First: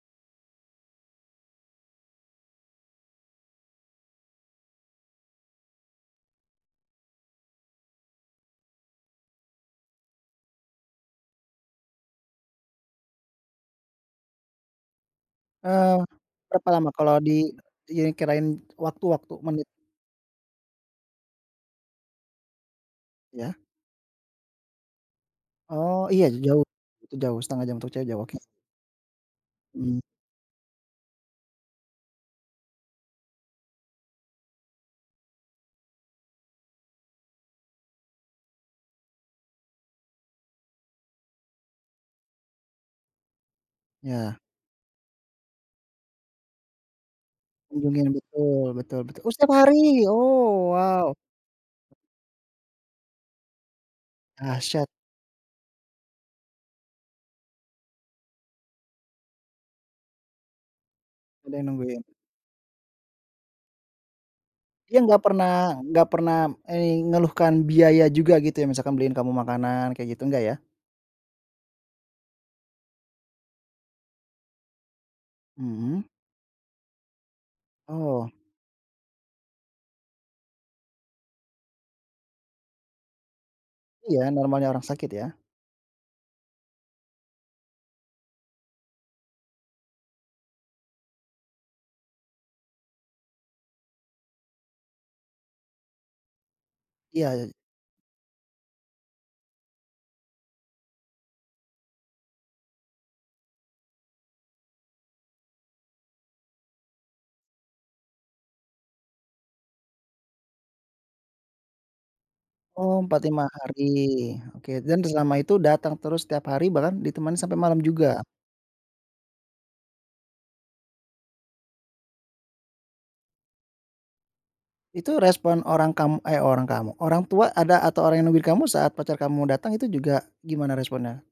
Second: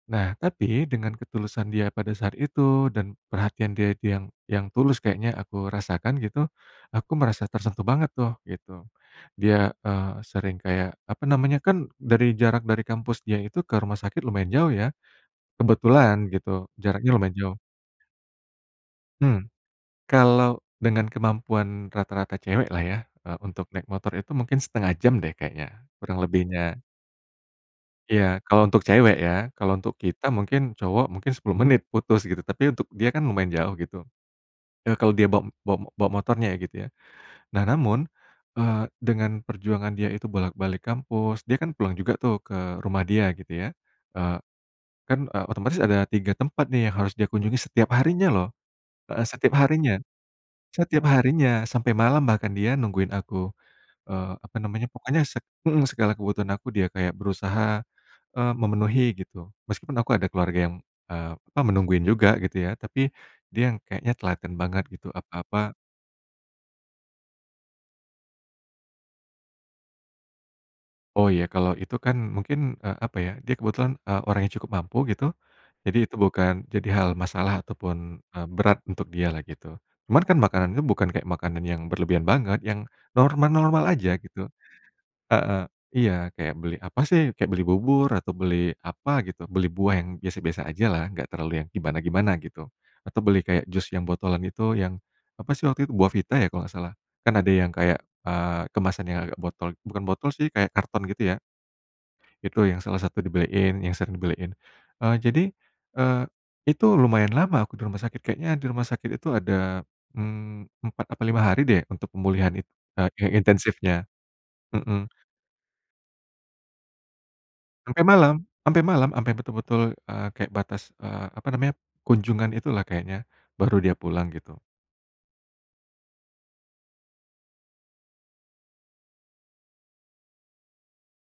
Nah, tapi, dengan ketulusan dia pada saat itu, dan perhatian dia dia yang yang tulus kayaknya aku rasakan gitu, aku merasa tersentuh banget tuh, gitu. Dia, eee, sering kayak, apa namanya, kan dari jarak dari kampus dia itu ke rumah sakit lumayan jauh, ya. Eee, Kebetulan, gitu, berapa lama jaraknya kalau di lumayan jauh. dikirain waktu waktu Hmm, menit? kalau dengan kemampuan rata-rata cewek lah ya, eee, Iya. untuk naik motor itu mungkin 1/2 jam deh kayaknya, Oh, kurang iya, jauh. lebihnya. Itu jauh, 1/2 jam untuk cewek jauh, oke. Iya, kalau untuk cewek, ya. Kalau untuk Mhm. kita mungkin, cowok, mungkin 10 menit putus, gitu, tapi untuk dia kan lumayan jauh, gitu. Eee, kalau dia ba ba bawa motornya ya, gitu, ya. Nah, namun, eee, dengan perjuangan dia itu bolak-balik kampus, dia kan pulang juga tuh ke rumah dia gitu ya, eee, Ya. kan, eee, otomatis ada 3 tempat nih yang harus dia kunjungi setiap Kunjungin, harinya loh. betul betul betul. Heeh, Oh, setiap setiap harinya. hari? Oh, Setiap wow! harinya, sampai malam bahkan dia nungguin aku, eee, apa namanya, Dahsyat. pokoknya seg mhm, segala kebutuhan aku dia kayak berusaha, eee, memenuhi, gitu. Meskipun aku ada keluarga yang, eee, Ada apa, yang nungguin. menungguin juga, gitu ya, tapi dia yang kayaknya telaten banget, Dia gitu, nggak apa-apa pernah nggak pernah ei ngeluhkan biaya juga, gitu, ya? Misalkan beliin kamu makanan, kayak gitu, enggak, ya? Oh, ya, kalau itu kan mungkin, eee, apa ya, dia kebetulan, eee, orang yang cukup mampu, gitu, jadi, Mhm. itu bukan jadi hal masalah ataupun, Oh. eee, berat untuk dia lah, gitu. Cuman kan makanan itu bukan kayak makanan yang berlebihan banget, yang normal-normal aja, Iya, gitu. normalnya orang sakit, ya. Heeh, iya. Kayak beli apa sih, kayak beli bubur, atau beli apa gitu, beli buah, yang biasa-biasa aja lah, nggak terlalu yang gimana-gimana gitu. Atau beli kayak jus yang botolan itu, yang, apa sih waktu itu, Buahvita ya kalau nggak salah, Iya kan ada iya. yang kayak, eee, kemasan yang agak botol bukan botol sih, kayak karton, gitu, ya. Itu yang salah satu dibeliin, yang sering dibeliin. Eee, jadi, eee, itu lumayan lama aku di rumah sakit. Kayaknya di rumah sakit itu ada, mmm, 4, apa 5 hari deh untuk pemulihan in Oh, empat, eee, lima hari, intensifnya, oke. Dan, mhm. selama itu datang terus setiap hari bahkan ditemani sampai malam Sampai juga? malam sampai malam, sampai betul-betul, eee, kayak batas, eee, apa namanya, kunjungan itulah kayaknya, baru dia pulang, gitu. Itu respon orang kam eh, orang kamu, orang tua, ada atau orang yang nungguin kamu saat pacar kamu datang itu juga gimana responnya?